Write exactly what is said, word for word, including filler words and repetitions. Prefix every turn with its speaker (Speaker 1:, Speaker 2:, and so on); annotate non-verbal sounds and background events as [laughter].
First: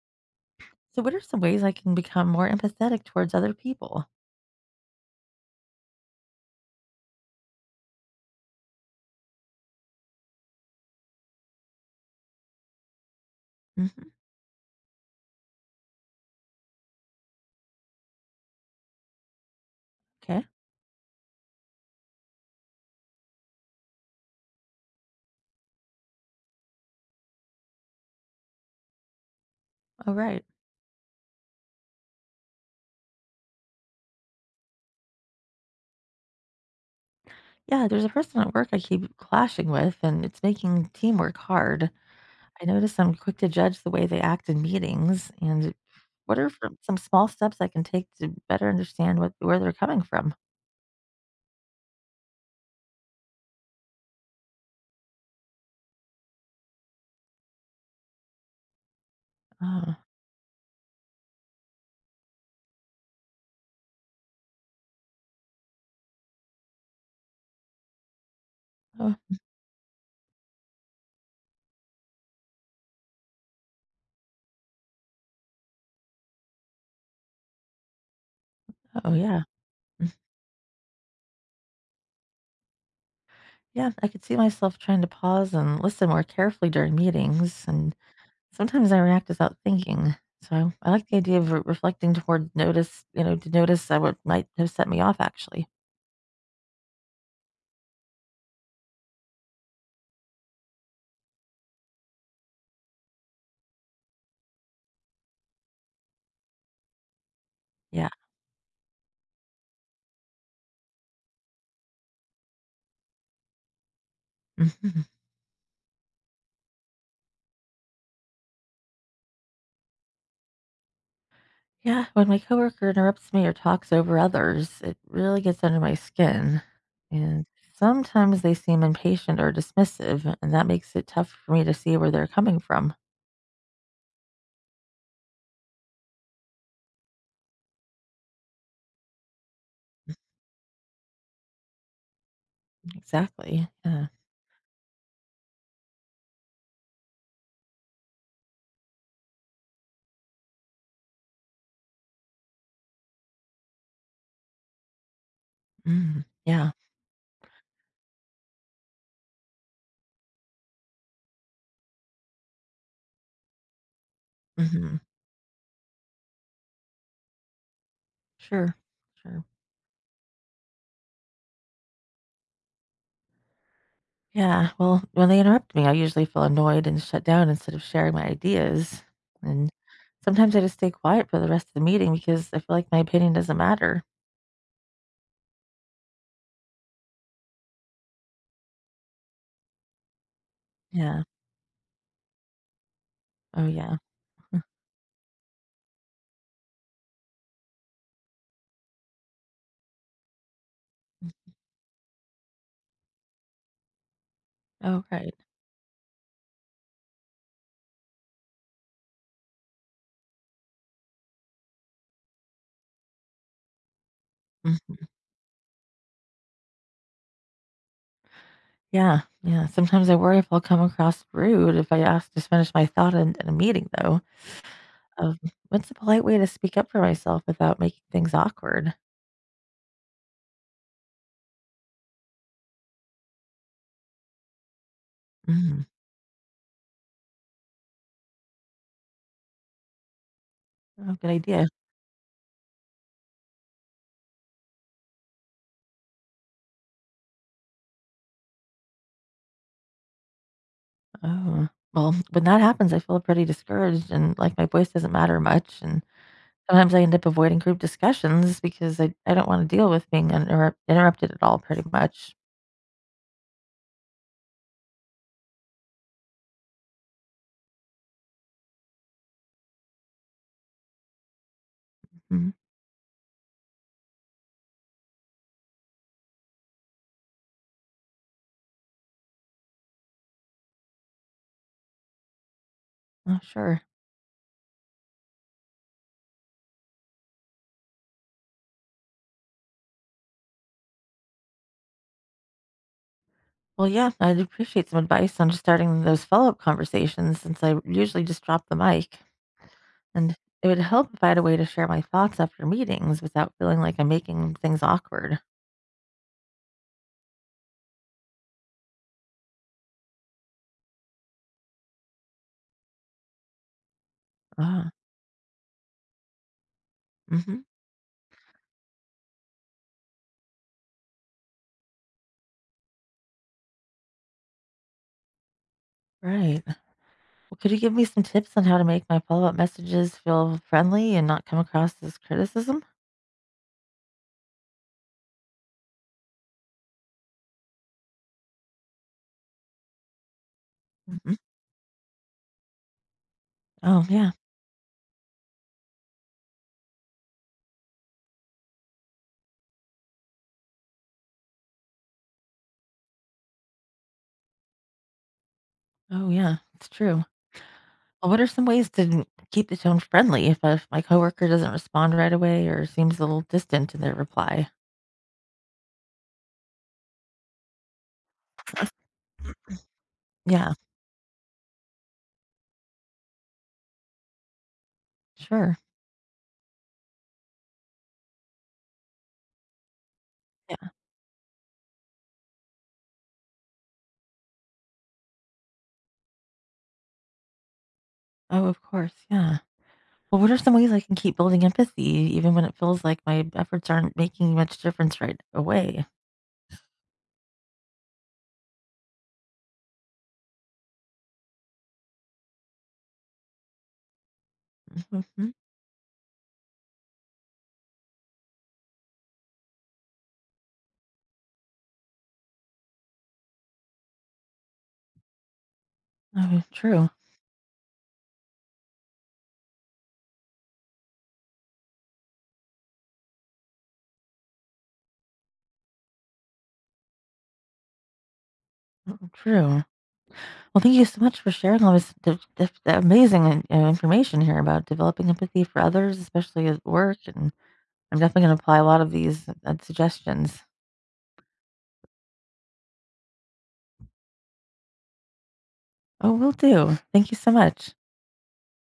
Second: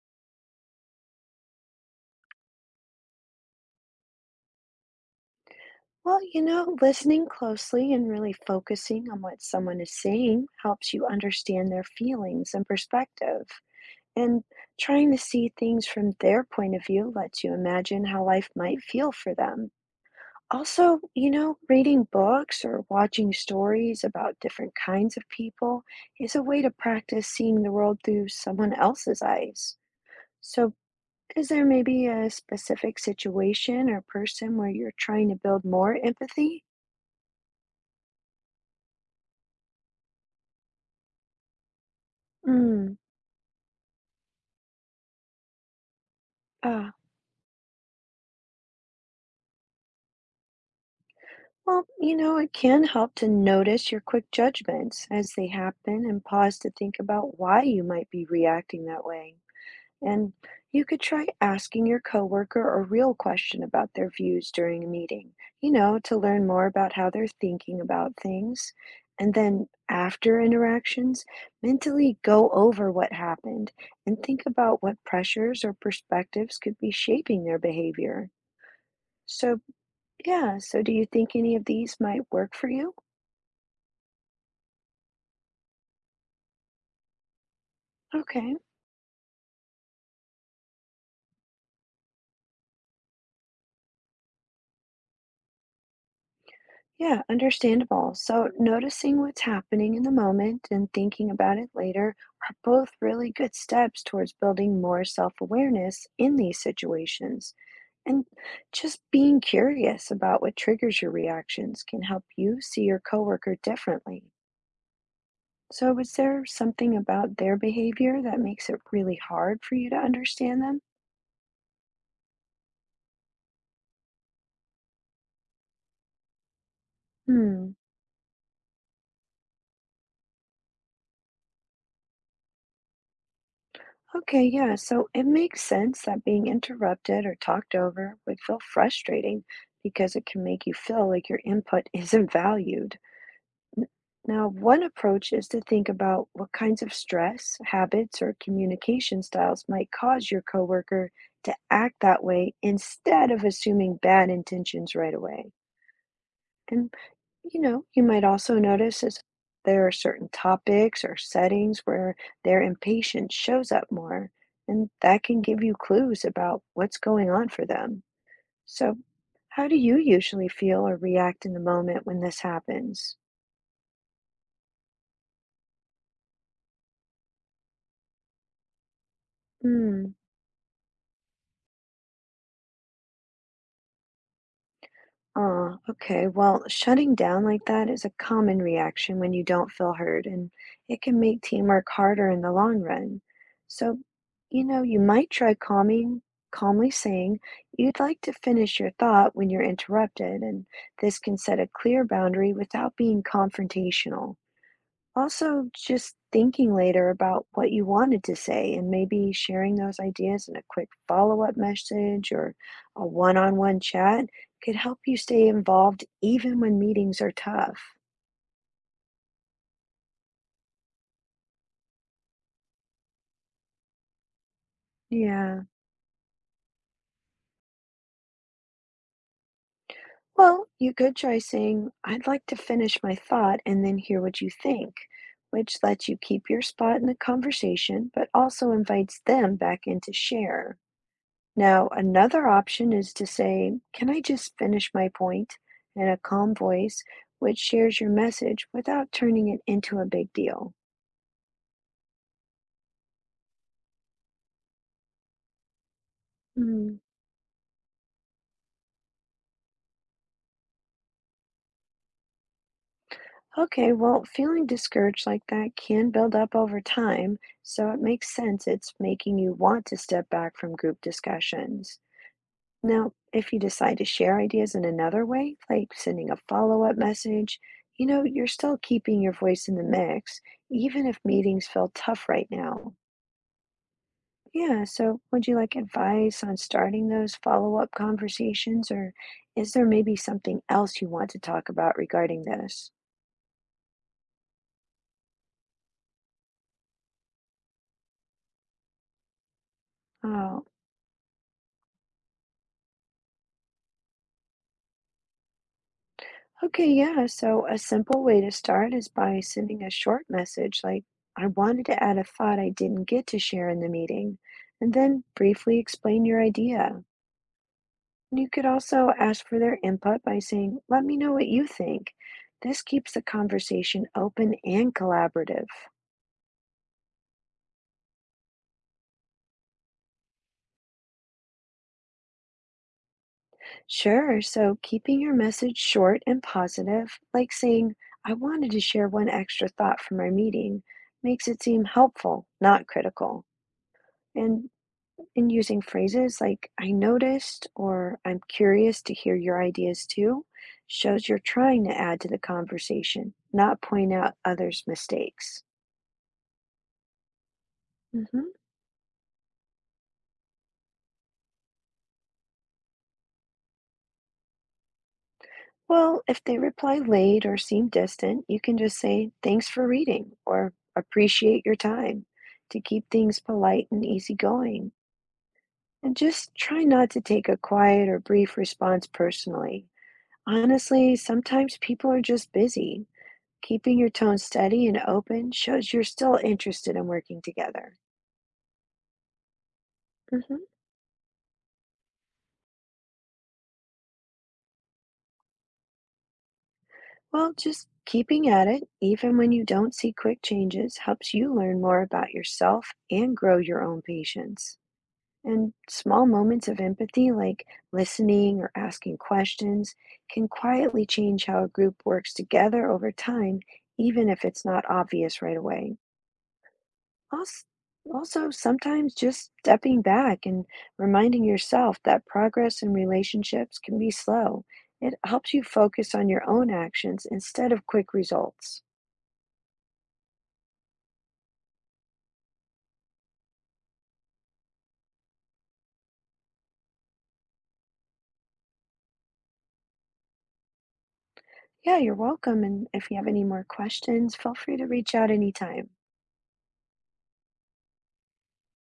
Speaker 1: So, what are some ways I can become more empathetic towards other people?
Speaker 2: Well, you know, listening closely and really focusing on what someone is saying helps you understand their feelings and perspective.
Speaker 1: Hmm.
Speaker 2: And trying to see things from their point of view lets you imagine how life might feel for them.
Speaker 1: Okay.
Speaker 2: Also, you know, reading books or watching stories about different kinds of people is a way to practice seeing the world through someone else's eyes.
Speaker 1: All right.
Speaker 2: So, is there maybe a specific situation or person where you're trying to build more empathy?
Speaker 1: Yeah, there's a person at work I keep clashing with, and it's making teamwork hard. I
Speaker 2: Mm.
Speaker 1: notice I'm quick to judge the way they act in meetings. And what are from,
Speaker 2: Ah,
Speaker 1: some small steps I can take to better understand what where they're coming from?
Speaker 2: well, you know, it can help to notice your quick judgments as they happen and pause to think about why you might be reacting that way.
Speaker 1: Oh,
Speaker 2: And you could try asking your coworker a real question about their views during a meeting, you know, to learn more about how they're thinking about things.
Speaker 1: oh,
Speaker 2: And then after interactions, mentally go over what happened and think about what pressures or perspectives could be shaping their behavior.
Speaker 1: oh, yeah.
Speaker 2: So, Yeah, so do you think any of these might work for you?
Speaker 1: Yeah, I could see myself trying to pause and listen more carefully during meetings and
Speaker 2: Okay,
Speaker 1: sometimes I react without thinking. So I like the idea of re- reflecting toward notice, you know, to notice that what might have set me off actually.
Speaker 2: yeah, understandable. So noticing what's happening in the moment and thinking about it later are both really good steps towards building more self-awareness in these situations.
Speaker 1: Yeah. [laughs]
Speaker 2: And just being curious about what triggers your reactions can help you see your coworker differently.
Speaker 1: Mhm.
Speaker 2: So is there something about their behavior that makes it really hard for you to understand them?
Speaker 1: Yeah. When my coworker interrupts me or talks over others, it really gets under my skin. And
Speaker 2: Hmm.
Speaker 1: sometimes they seem impatient or dismissive, and that makes it tough for me to see where they're coming from.
Speaker 2: Okay, yeah, so it makes sense that being interrupted or talked over would feel frustrating because it can make you feel like your input [laughs] isn't valued.
Speaker 1: Exactly.
Speaker 2: N-
Speaker 1: Yeah.
Speaker 2: Now, one approach is to think about what kinds of stress, habits, or communication styles might cause your coworker to act that way instead of assuming bad intentions right away.
Speaker 1: Mm. Yeah.
Speaker 2: And, you know, you might also notice is there are certain topics or settings where their impatience shows up more, and
Speaker 1: Hmm.
Speaker 2: that can give you clues about what's going on for them.
Speaker 1: Sure.
Speaker 2: So,
Speaker 1: Sure.
Speaker 2: how do you usually feel or react in the moment when this happens?
Speaker 1: Yeah, well, when they interrupt me, I usually feel annoyed and shut down instead of sharing my ideas. And
Speaker 2: Hmm.
Speaker 1: sometimes I just stay quiet for the rest of the meeting because I feel like my opinion doesn't matter.
Speaker 2: Oh, okay. Well, shutting down like that is a common reaction when you don't feel heard, and it can
Speaker 1: Yeah.
Speaker 2: make teamwork harder in the long run.
Speaker 1: Oh, yeah.
Speaker 2: So,
Speaker 1: Mm.
Speaker 2: you know, you might try calming, calmly saying, you'd like to finish your thought when you're interrupted, and this can set a clear boundary without being confrontational.
Speaker 1: Oh, right.
Speaker 2: Also, just thinking later about what you wanted to say and maybe sharing those ideas in a quick follow-up message or a one-on-one chat could help
Speaker 1: Hmm.
Speaker 2: you stay involved even when meetings are tough.
Speaker 1: Yeah. Yeah. Sometimes I worry if I'll come across rude if I ask to finish my thought in, in a meeting, though. Um,
Speaker 2: Yeah.
Speaker 1: what's a polite way to speak up for myself without making things awkward?
Speaker 2: Well, you could try saying, I'd like to finish my thought and then hear what you think, which
Speaker 1: Mm.
Speaker 2: lets you keep your spot in the conversation, but also invites them back in to share.
Speaker 1: Oh, good idea.
Speaker 2: Now, another option is to say, Can I just finish my point in a calm voice, which shares your message without turning it into a big deal?
Speaker 1: Oh. Well, when that happens, I feel pretty discouraged and like my voice doesn't matter much. And sometimes
Speaker 2: Mm,
Speaker 1: I end up avoiding group discussions because I, I don't want to deal with being uninterrup- interrupted at all, pretty much.
Speaker 2: Okay, well, feeling discouraged like that can build up over time, so it makes sense it's making you want to step back from group discussions.
Speaker 1: Mhm.
Speaker 2: Now, if you decide to share ideas in another way, like sending a follow-up message, you know, you're still keeping your voice in the mix, even if meetings feel tough right now.
Speaker 1: Oh, sure.
Speaker 2: Yeah, so would you like advice on starting those follow-up conversations, or is there maybe something else you want to talk about regarding this?
Speaker 1: Well, yeah, I'd appreciate some advice on just starting those follow up conversations since I usually just drop the mic. And
Speaker 2: Oh,
Speaker 1: it would help if I had a way to share my thoughts after meetings without feeling like I'm making things awkward.
Speaker 2: okay, yeah. So a simple way to start is by sending a short message like, I wanted to add a thought I didn't get to share in the meeting, and
Speaker 1: Ah,
Speaker 2: then briefly explain your idea.
Speaker 1: hmm,
Speaker 2: You could also ask for their input by saying, Let me know what you think. This keeps the conversation open and collaborative.
Speaker 1: right. Well, could you give me some tips on how to make my follow up messages feel friendly and not come across as criticism?
Speaker 2: Sure. So keeping your message short and positive, like saying, I wanted to share one extra thought from our meeting,
Speaker 1: Hmm.
Speaker 2: makes it seem helpful, not critical.
Speaker 1: Oh, yeah.
Speaker 2: And in using phrases like, I noticed, or I'm curious to hear your ideas too, shows you're trying to add to the conversation, not point out others' mistakes.
Speaker 1: Oh, yeah. It's true. What
Speaker 2: Hmm.
Speaker 1: are some ways to keep the tone friendly if, uh, if my coworker doesn't respond right away or seems a little distant in their reply?
Speaker 2: Well, if they reply late or seem distant, you can just say, thanks for reading or
Speaker 1: Yeah,
Speaker 2: appreciate your time to keep things polite and easygoing.
Speaker 1: sure.
Speaker 2: And just try not to take a quiet or brief response personally.
Speaker 1: Yeah.
Speaker 2: Honestly, sometimes people are just busy. Keeping your tone steady and open shows you're still interested in working together.
Speaker 1: Oh, of course. Yeah. Well, what
Speaker 2: Hmm.
Speaker 1: are some ways I can keep building empathy even when it feels like my efforts aren't making much difference right away?
Speaker 2: Well, just keeping at it, even when you don't see quick changes, helps you learn more about yourself and grow your own patience.
Speaker 1: Mhm.
Speaker 2: And small moments of empathy, like listening or asking questions, can quietly change how a group works together over time, even if it's not obvious right away.
Speaker 1: Oh, true.
Speaker 2: Also, also, sometimes just stepping back and reminding yourself that progress in relationships can be slow. It helps you focus on your own actions instead of quick results.
Speaker 1: Oh, true. Well, thank you so much for sharing all this diff- diff- amazing uh, information here about developing empathy for others, especially at work. And I'm definitely going to apply a lot of these uh, suggestions.
Speaker 2: Yeah, you're welcome. And if you have any more questions, feel free to reach out anytime.
Speaker 1: Oh, we will do. Thank you so much.